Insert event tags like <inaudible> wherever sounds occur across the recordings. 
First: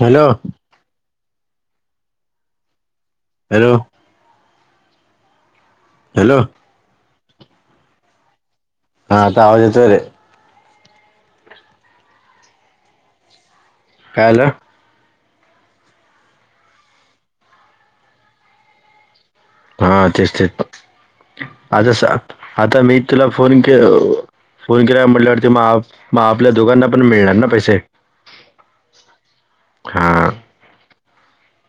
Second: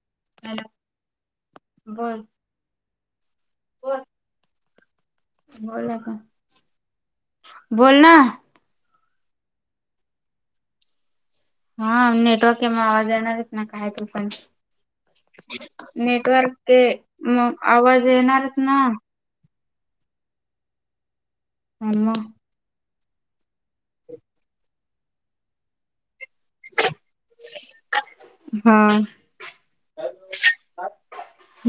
Hello बर hello बोला का हॅलो बोलोल ना हा आता आवाज येतोय रे हा नेटवर्कम आवाज येणारच ना काय तू पण नेटवर्क ते मग आवाज येणारच ना हा तेच तेच आता मग आता मी तला फोन फोन केला म्हट आपल्या दोघांना पण मिळणार ना पैसे हा हा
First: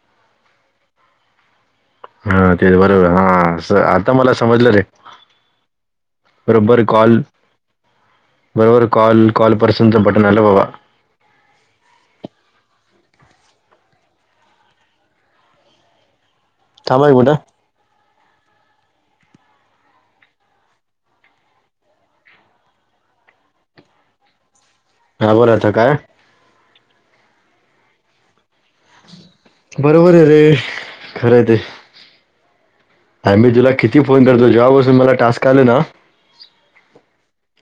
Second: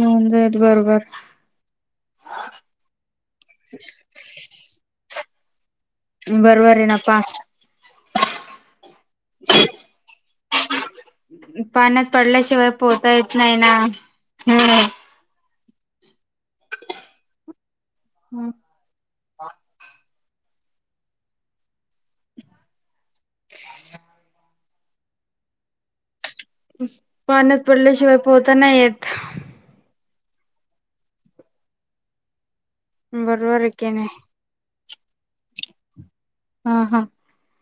नंदेत बर बर हा तेच बरोबर हा आता मला समजलं रे बरोबर आहे ना पा बरोबर कॉल कॉलपर्सूनचा बटन आला ववा पाण्यात पडल्याशिवाय पोहता येत नाही ना कामाय बुट हम्म ममयय ह बोलाता काय पाण्यात पडल्याशिवाय पोहताना येत बरोबर आहे खरं ते आ मही बरोबर आहे तुला की किती नाही फोन करतो जबत त मला टास्क आले ना हम् हम्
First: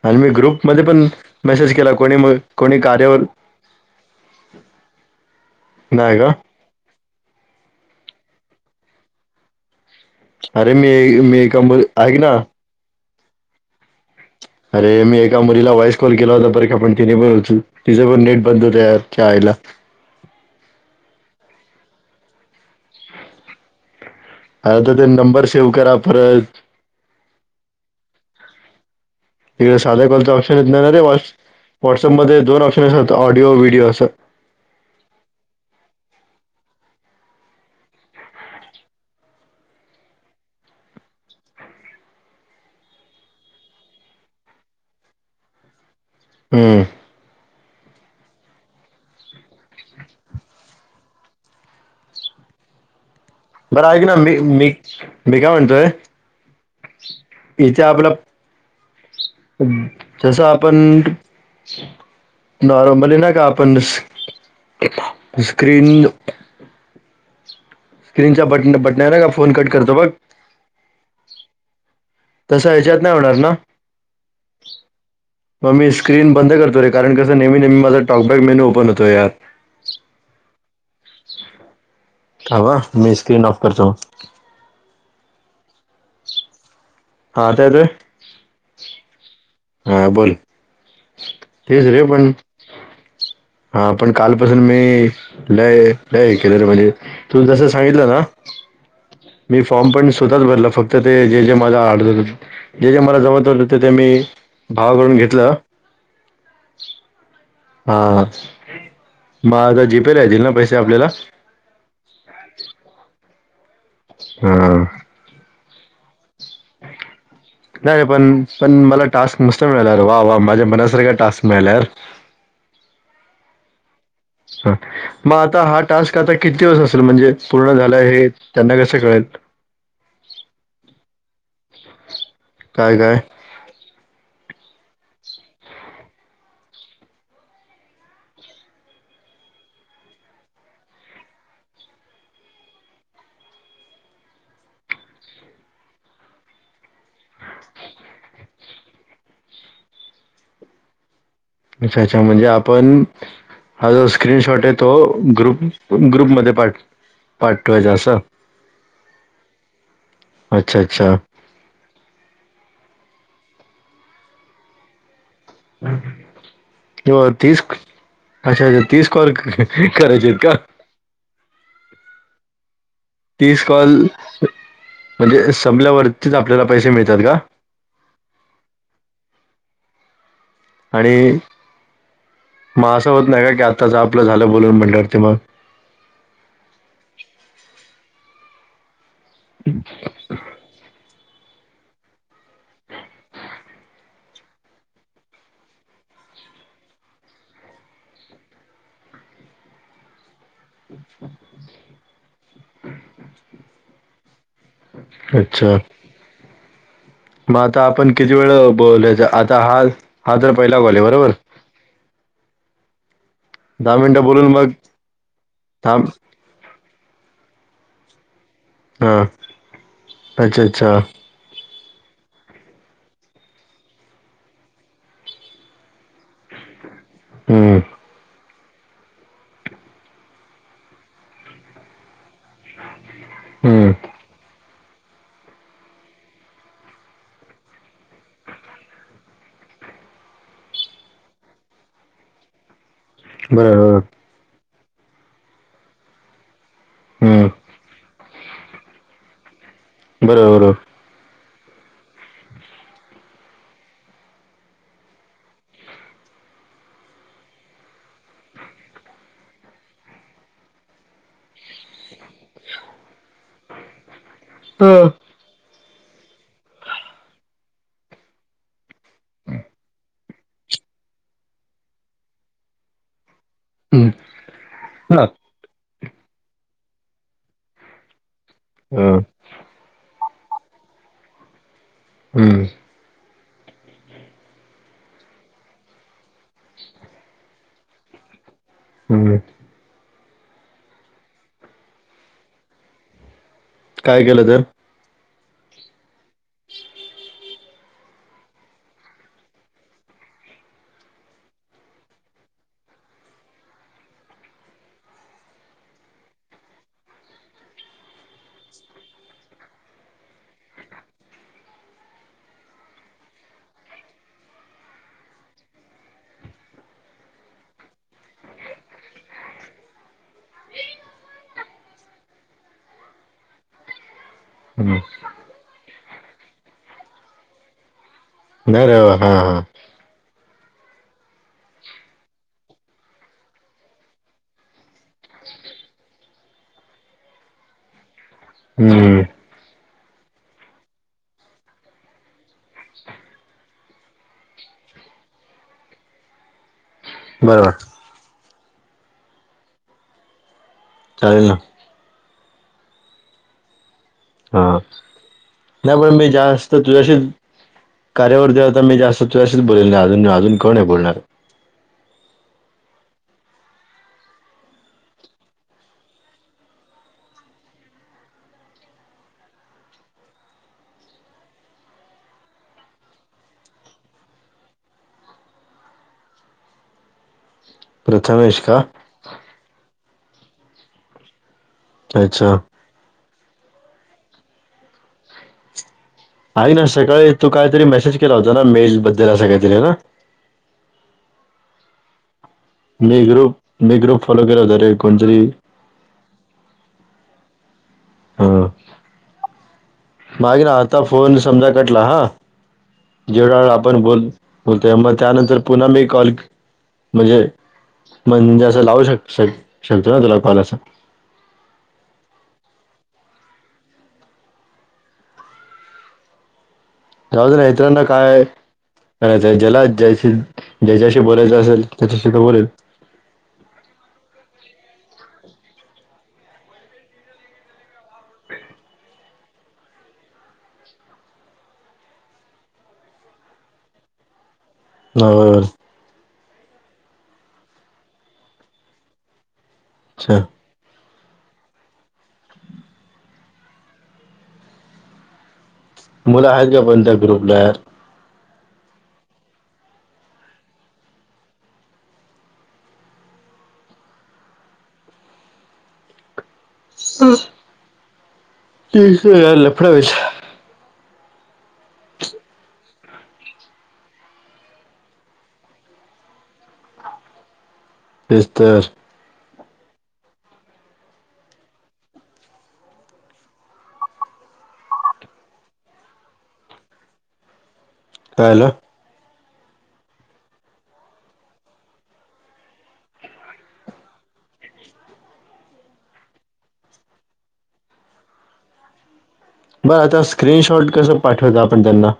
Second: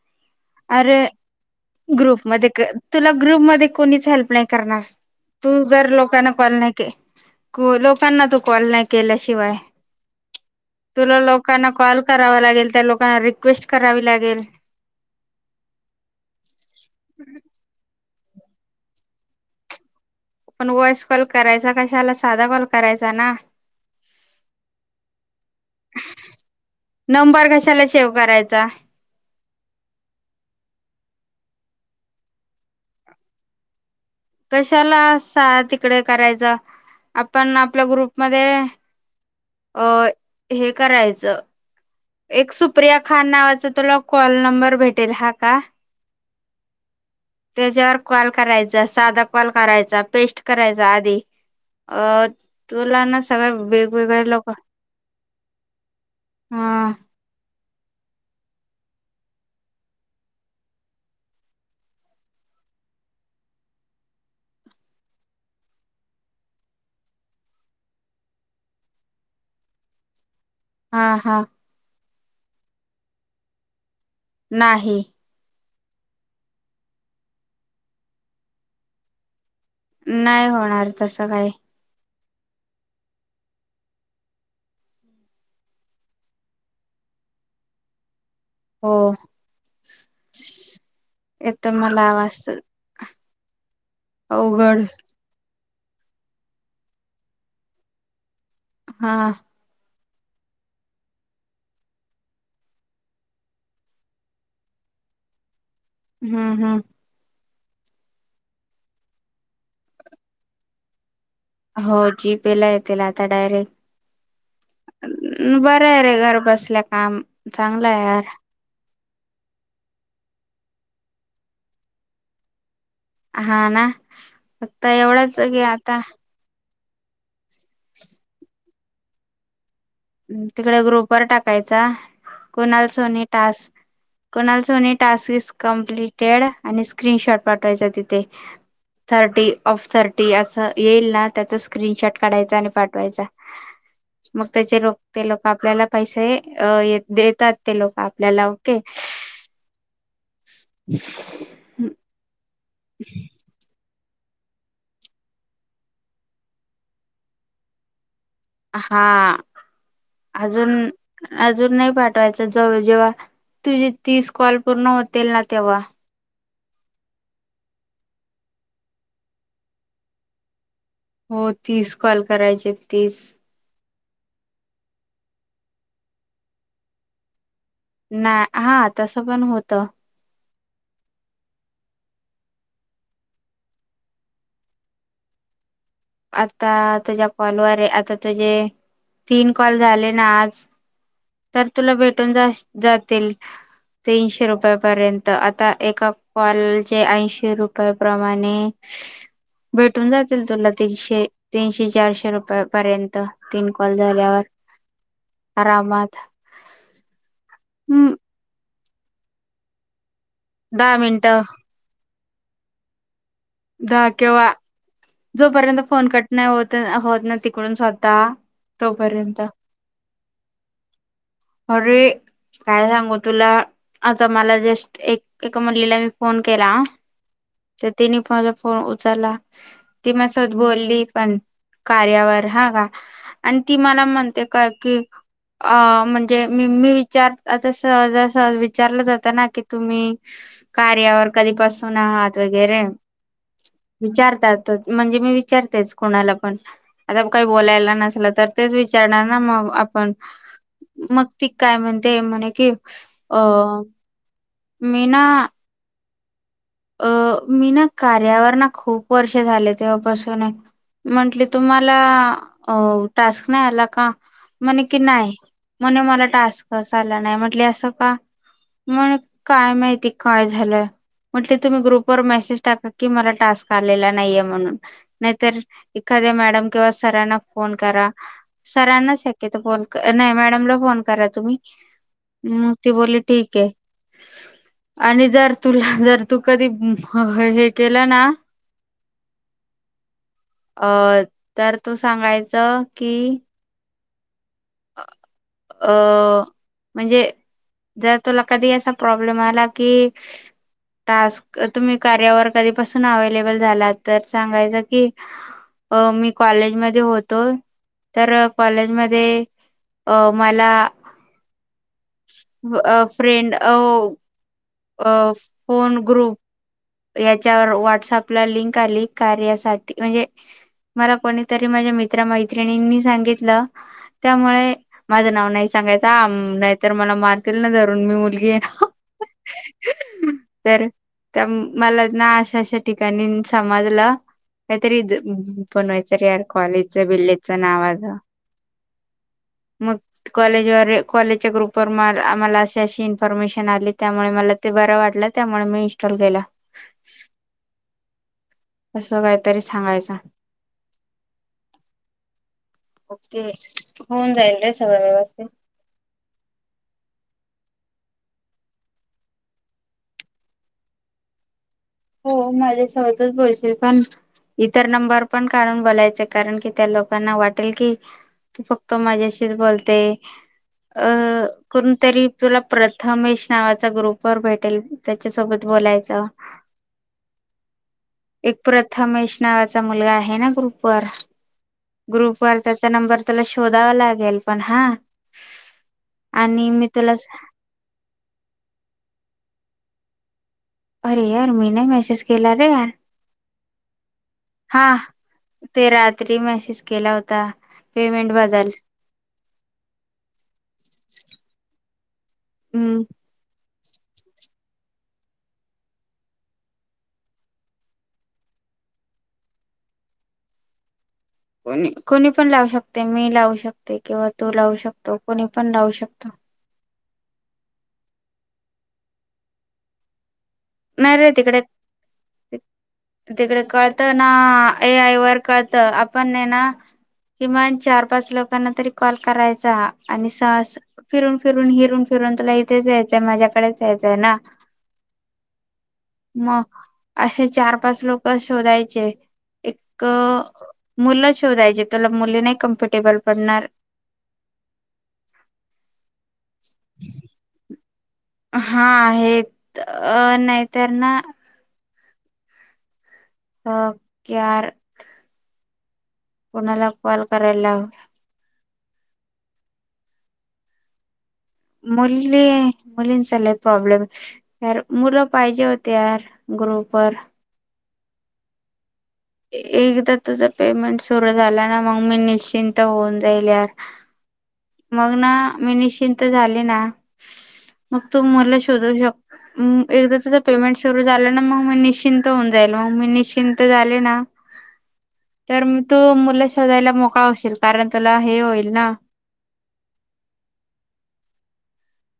आणि मी ग्रुपमध्ये अरे पण मेसेज केला कोणी ग्रुप मग म कोणी तुला कार्यावर ग्रुप म कोणीच हेल्प नाही करणार ब तू जर नाही का? लोकांना कॉल नाही के लोकांना तू कॉल नाही केल्याशिवाय अरे मी तुला मी एका लोकांना मुली कॉल ऐक ना करावा लागेल त्या लोकांना रिक्वेस्ट करावी लागेल अरे मी एका मुलीला व्हॉइस कॉल केला होता बर का आपण तिने बोल पण नीट बंद होते च आईला पण वॉइस कॉल करायचा कशाला साधा कॉल करायचा ना आ आता ते नंबर सेव्ह करा परत नंबर कशाला सेव्ह करायचा तिकडे साध्या कॉल ऑप्शन येतणार रेटस व्हॉट्सअपमध्ये दोन ऑप्शन असात ऑडिओ व्हिडिओ असं कशाला तिकडे करायचा आपण आपल्या ग्रुपमध्ये अ हे करायचं एक सुप्रिया खान नावाचा तुला कॉल नंबर भेटेल हा का हम्म त्याच्यावर कॉल करायचा साधा कॉल करायचा पेस्ट करायचा आधी अ तुलाना बरं आहेऐक ना मी मी मी काय म्हणतोय ह इथे आपलं जसं आपण नॉर्मली ना का आपण स्क्रीन स्क्रीनच्या बट बटन आहे ना का फोन कट करतो बघ हा हा तसं याच्यात नाय होणार ना? नाही! मग मी स्क्रीन बंद करतो रे कारण कस नेहमी नेहमी माझा टॉकबॅगमेन्यू ओपन होतोय यात. नाही होणार तसं काय. थांब हा मी स्क्रीन ऑफ करतो. हा ते दे. हो येतो तेच मला रे पण आवाज. हा पण कालपासून अवघड मी लय लय केलेलं म्हणजे तू जसं सांगितलं ना हा मी फॉर्म पण स्वतःच भरल फक्त ते जे जे माझ आडनाव जे जे मला जमत ते मी भाव कडून घेतलं. हम् हम् हा मग आता जीपेला येतील ना पैसे आपल्याला. हो जीपेला येतील आता डायरेक्ट हा बरं आहे रे घर बसल्या काम चागलं नाही रे, आहे. पण पण मला टास्क मस्त मिळाल्या वा वा माझ्या मनासारखा टास्क मिळाल्यावर हा ना! ह फक्त मग एवढंच की आता हा टास्क आता किती दिवस असत? म्हणजे पूर्ण झालं हे त्यांना कस कळेल? तिकडे ग्रुप वर टाकायचा कुणाल काय काय सोनी टास्क कोणाला सने टास्कस कमप्लिटेड आणि स्क्रीनशॉट पाठवायचा तिथे थर्टी ऑफ थर्टी असं येईल ना त्याचा स्क्रीनशॉट काढायचा आणि पाठवायचा. मग त्याचे रोप ते लोक आपल्याला पैसे ये देतात ते लोक आपल्याला ओके. <inaudible> अच्छा अच्छा म्हणजे आपण हा जो स्क्रीनशॉट आहे तो ग्रुप ग्रुपमध्ये पाठ पाठवायचा असा? हा अजून अच्छा अच्छा अजून नाही पाठवायच जव जेव्हा तुझे तीस कॉल पूर्ण होतील ना तेव्हा. हो तीस अच्छा अच्छा तीस कॉल करायचे आहेत का? हो तीस कॉल करायचेत. तीस कॉल म्हणजे संपल्यावरतीच आपल्याला पैसे मिळतात का? नाय हा, तसं पण होत. आणि मग असं होत नाय का की आताच आपलं झालं बोलून म्हटलं ते मग? आता तुझ्या कॉलवरय आता तुझे तीन कॉल झाले ना आज तर तुला भेटून जास जातील. तीनशे रुपयापर्यंत आता एका कॉलचे ऐंशी रुपयाप्रमाणे <inaudible> भेटून जातील तुला. तीनशे तीनशे चारशे रुपये पर्यंत तीन कॉल झाल्यावर. अच्छा आरामात मग आता आपण हम्म किती वेळ बोलायचय आता हा हा तर पहिला दहा कॉलय बरोबर. मिनिटं दहा मिनिट बोलून मग जो पर्यंत थांब फोन कट नाय होत होत ना तिकडून स्वतः हा तोपर्यंत. अच्छा अच्छा. अरे काय सांगू तुला आता मला जस्ट एक एका मुलीला मी फोन केला. हम्म तर तिने माझा फ न उचलला ती माझ्यासोबत बोलली पण कार्यावर हा का? आणि ती हम्म मला म्हणते का की आ म्हण मी मी विचार आता सहजासहजी विचारलं जातं ना की तुम्ही कार्यावर कधीपासून आहात वगैरे. बरोबर. विचारतातच म्हणजे मी विचारतेच कोणाला पण आता काही हम्म बोलायला नसल तर तेच विचारणार ना मग आ बरोबरय. मग ती काय म्हणते म्हणे कि अ मी ना अ मी ना कार्यावरणा खूप वर्ष झाले तेव्हापासूनय. म्हंटले तुम्हाला अ टास्क नाही आला का? म्हणे हा, की नाही म्हणे मला टास्कच आला नाही म्हटले असं का? मण काय माहिती काय झालंय? म्हटले तुम्ही ग्रुपवर मेसेज टाका की मला टास्क हम्म आलेला नाहीये म्हणून हा नाहीतर एखाद्या मॅडम किंवा सरांना फोन करा हा सरांना शक्यतो फोन नाही मॅडमला फोन करा तुम्ही हम्म म ती बोलली ठीक आहे आणि जर तुला जर तू कधी ह ह हे केलं ना हम्म अं तर तू सांगायच कि काय केलं तर? अ म्हणजे जर तुला कधी असा प्रॉब्लेम आला की टास्क तुम्ही कार्यावर कधीपासून अवेलेबल झाला तर सांगायच की अ मी कॉलेजमध्ये होतो. तर कॉलेजमध्ये अ मला अ फ्रेंड हव अ फोन ग्रुप याच्यावर व्हॉट्सअपला लिंक आली कार्यासाठी. म्हणजे- मला कोणीतरी माझ्या मित्र मैत्रिणींनी सांगितलं. त्यामुळे हम्म. माझं नाव नाही सां- सांगायचा नाहीतर मला मारतील ना धरुन मी मुलगी आहे नाही रे बा. हा हा <unintelligible> ना. तर- त्या मला ना अशा अशा ठिकाणीन समजलं- काहीतरी पणवा्हायच <unintelligible> र यार कॉलेजच बिल्लेजचं नावाझ- ह <unintelligible> मग कॉलेजवर कॉलेजच्या ग्रुप व आम्हाला अशी अशी इन्फॉर्मेशन आली त्यामुळे मला त - बर वाटलं त्यामुळे मी इनस्टॉल केल. बरोबर अस काहीतरी सांगायच. चालेल ना. ओके. होऊन जाईल रे सगळं व्यवस्थित. ज्यावेळी मी जास्त तुझ्याशीच- कार्यावरती आता मी जास्त तुझ्याशीच बोलल ना? अजून अजून कोण आहे बोलणार? हो माझ्यासोबतच बोलशील. - पण इतर नंबर पण काढून बोलायच, कारण कि त्या लोकांना वाटेल की- तू फक्त माझ्याशीच बोलतोय - अ कोण तरी तुला प्रथमेश नावाचा ग्रुपवर भेटेल त्याच्या सोबत बोल - बोलायच. एक प्रथमेश का प्रथमेश नावाचा मुलगा आहे ना ग्रुपवर? ग्रुप अच्छा वर त्याचा नंबर तुला शोधावा लागेल पण हा? आणि आहे ना मी तुला सकाळी तू काहीतरी मेसेज केला होता ना? मेल बद्दल अस काहीतरी ना? अरे यार मी नाही मेसेज- केला रे <unintelligible> मी ग्रुप मी ग्रुप फॉलो केला होता हा रे कोणतरी ते रात्री मसेज केला होता. ता. हा. मागे ना आता फोन समजा कटला हा- हम्म जेवढा वेळ आ - पण बोल बोलतोय. मग त्यानंतर पुन्हा मी कॉल म्हणजे- म्हणजे असं लावू शक शकतो ना? तुला कॉल अस. कोणी. कोणी पण लावू शकते मी लावू शकते किंवा तू लावू शकतो. कोणी पण लावू शकतो. त्यावज इत्रांना काय जला जयशील. नाही ज्याच्याशी रे बोलायच तिकडे असेल त्याच्याशी तर बोल- तिकडे कळत ना, ए आय वर कळत आपणए ना- किमान चार पाच लोकांना तरी कॉल करायचा आणि स फिरून फिरून, हिरून फिरून- तुला इथेच यायचंय. माझ्याकडेच यायचंय ना? हो. मग? असे चार पाच लोक शोधायचे. एक- अच्छा मुलं शोधायची. तुला मुली नाही कम्फर्टेबल पडणार. मुलं आहेत का पण त्या ग्रुपला? हा आहेत. अ नाहीतर ना- अ. - कर कोणाला कॉल करायला लाव - त लफडावेस मुली मुलींचा लई प्रॉब्लेम. मुलं पाहिजे होती यार. ग्रुपवर. बघ तर. एकदा तुझं पेमेंट सुरू झाला ना, मग मी निश्चिंत होऊन जाईल यार. मग ना मी निश्चिंत झाली ना मग तू मुला कळालं शोधू शक एकदा तच पेमेंट सुरू झालं ना, मी निश्चिंत होऊन जाईल मग मी निश्चिंत झाले ना, ह <inaudible> तर मग तू मुला शोधायला मोकळा होशील. कारण तुला हे होईल ना, बरं आता स्क्रीनशॉट कसं पाठवत आपण त्यांना?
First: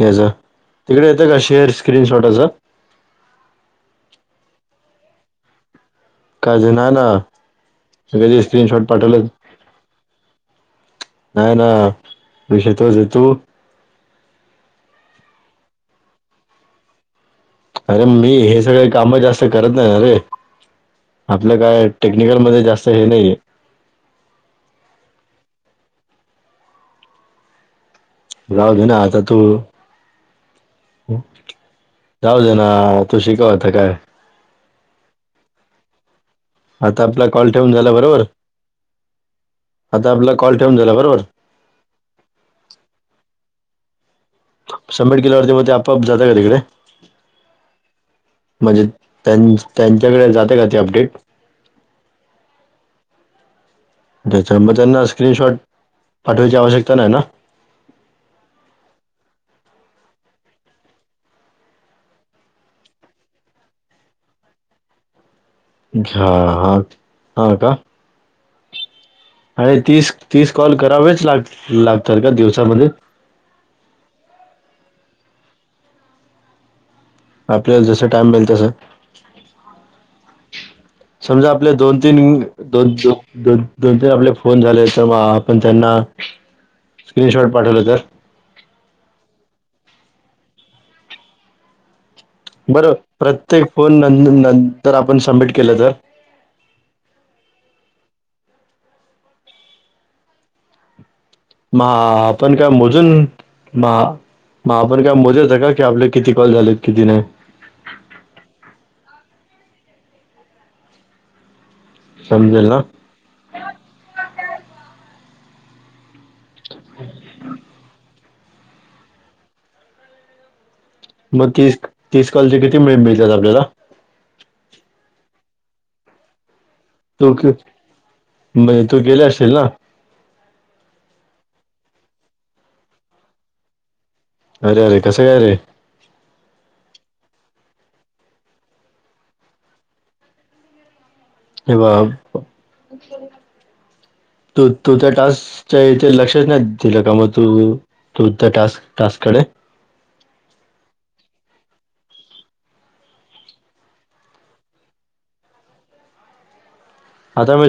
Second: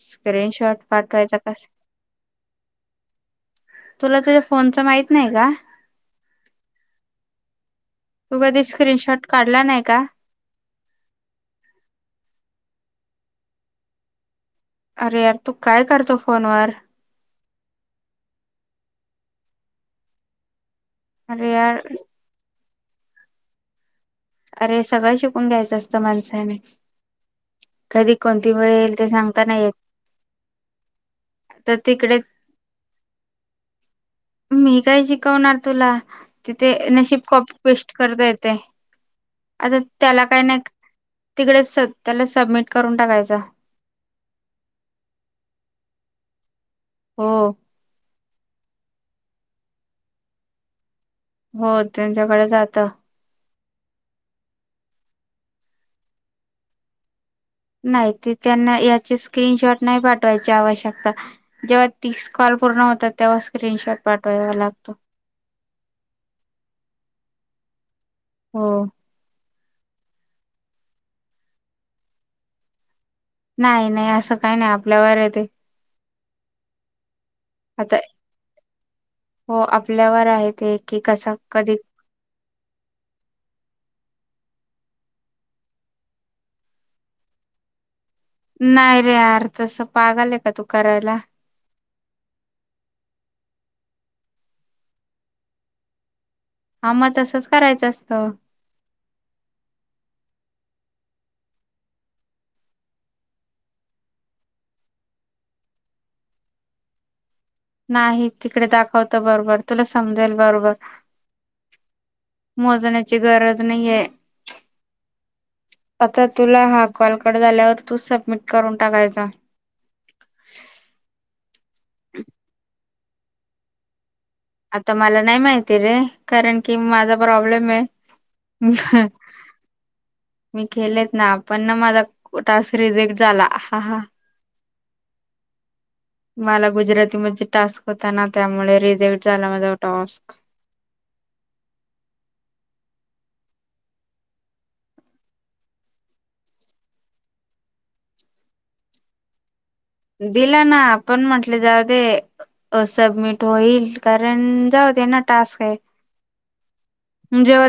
याच स्क्रीनशॉट तिकडे येतं पाठवायचा का कस शेअर स्क्रीनशॉटचा? फोनचं माहित नाही का काझ ना ना, सळग तू ते कधी स्क्रीनशॉट पाठवलं. काढला नाही का नाही ना, विषय तोज तोज हे तो अरे यार तू काय करतो फोनवर? अरे मी हे सगळे काम जास्त करत नाही अरे अरे आपलं यार काय टेक्निकलमध्ये जास्त हे नाहीये. अरे सगळं शिकून घ्यायचं असतं माणसाने कधी कोणती वेळ जाऊ दे येईल ना ते आता तू सांगता नाही येत. तर तिकडे जाऊ दे ना तू शिकवता काय? मी काय शिकवणार तुला तिथे आता नशीब आपला कॉल कॉपी ठेवून पेस्ट झाला बरोबर करता येते आता त्याला आपला काय कॉल नाही ठेवून झाला बरोबर तिकडे त्याला सबमिट करून टाकायचं. सबमीट केल्यावर म ते आपाआप जातय का तिकडे? हो म्हणजे त्यां त्यांच्याकडे जाते का ते अपडेट? हो त्यांच्याकडे जात. त्याच म त्यांना स्क्रीनशॉट पाठवायची आवश्यकता नाही ना, नाही ते त्यांना याचे स्क्रीनशॉट नाही पाठवायचे आवश्यकता जेव्हा तीस कॉल पूर्ण होतात तेव्हा स्क्रीनशॉट पाठवाया लागतो. हा हा हा का. हो. आणि तीस तीस कॉल करावेच लाग लागतात. का दिवसामध्ये? नाही नाही असं काही नाही आपल्यावर हे ते आपल्याला जस टाइम मिळल तस हो आपल्यावर आहे ते की कसा समजा आपले कधी दोन तीन दोनोन शू दोन दोन तीन आपले फोन झाले <unintelligible> तर मग आपण त्यांना स्क्रीनशॉट पाठवलं तर नाही रे यार तस पागलय का तू करायला. बरो प्रत्येक फोन न नंतर आपण सबमिट केलं तर? आ म तसच करायचं असत. मा आपण काय मोजून मा मग आपण काय <unintelligible> मोजच का की आपले किती कॉल झालेत किती नाही. नाही तिकडे दाखवत बरोबर तुला समजेल बरोबर. समजेल ना मोजण्याची गरज नाहीये आता. तुला हा कॉलकट झाल्यावर तू सबमिट करून टाकायचा. तीस तीस कॉलचे किती मिळे मिळतात आपल्याला? तेजे कारण की माझा तू प्रॉब्लेम आहे. म्हणजे तू गेले असशील ना मी खेलेत ना पण ना माझा टास्क रिजेक्ट झाला हा हा. अरे अरे कसं काय रे? मला गुजराती म टास्क होता ना त्यामुळे रिझेक्ट झाला माझा टॉस्क हे बा तू तो त्या टास्क याच्याथ <unintelligible> लक्षच नाही दिलं का म तू तू त्या टास् टास्ककडे दिला ना, आपण म्हटले जाऊ दे सबमिट होईल कारण जाऊ ते ना, टास्क आहे. आता जेव्हा मी तुला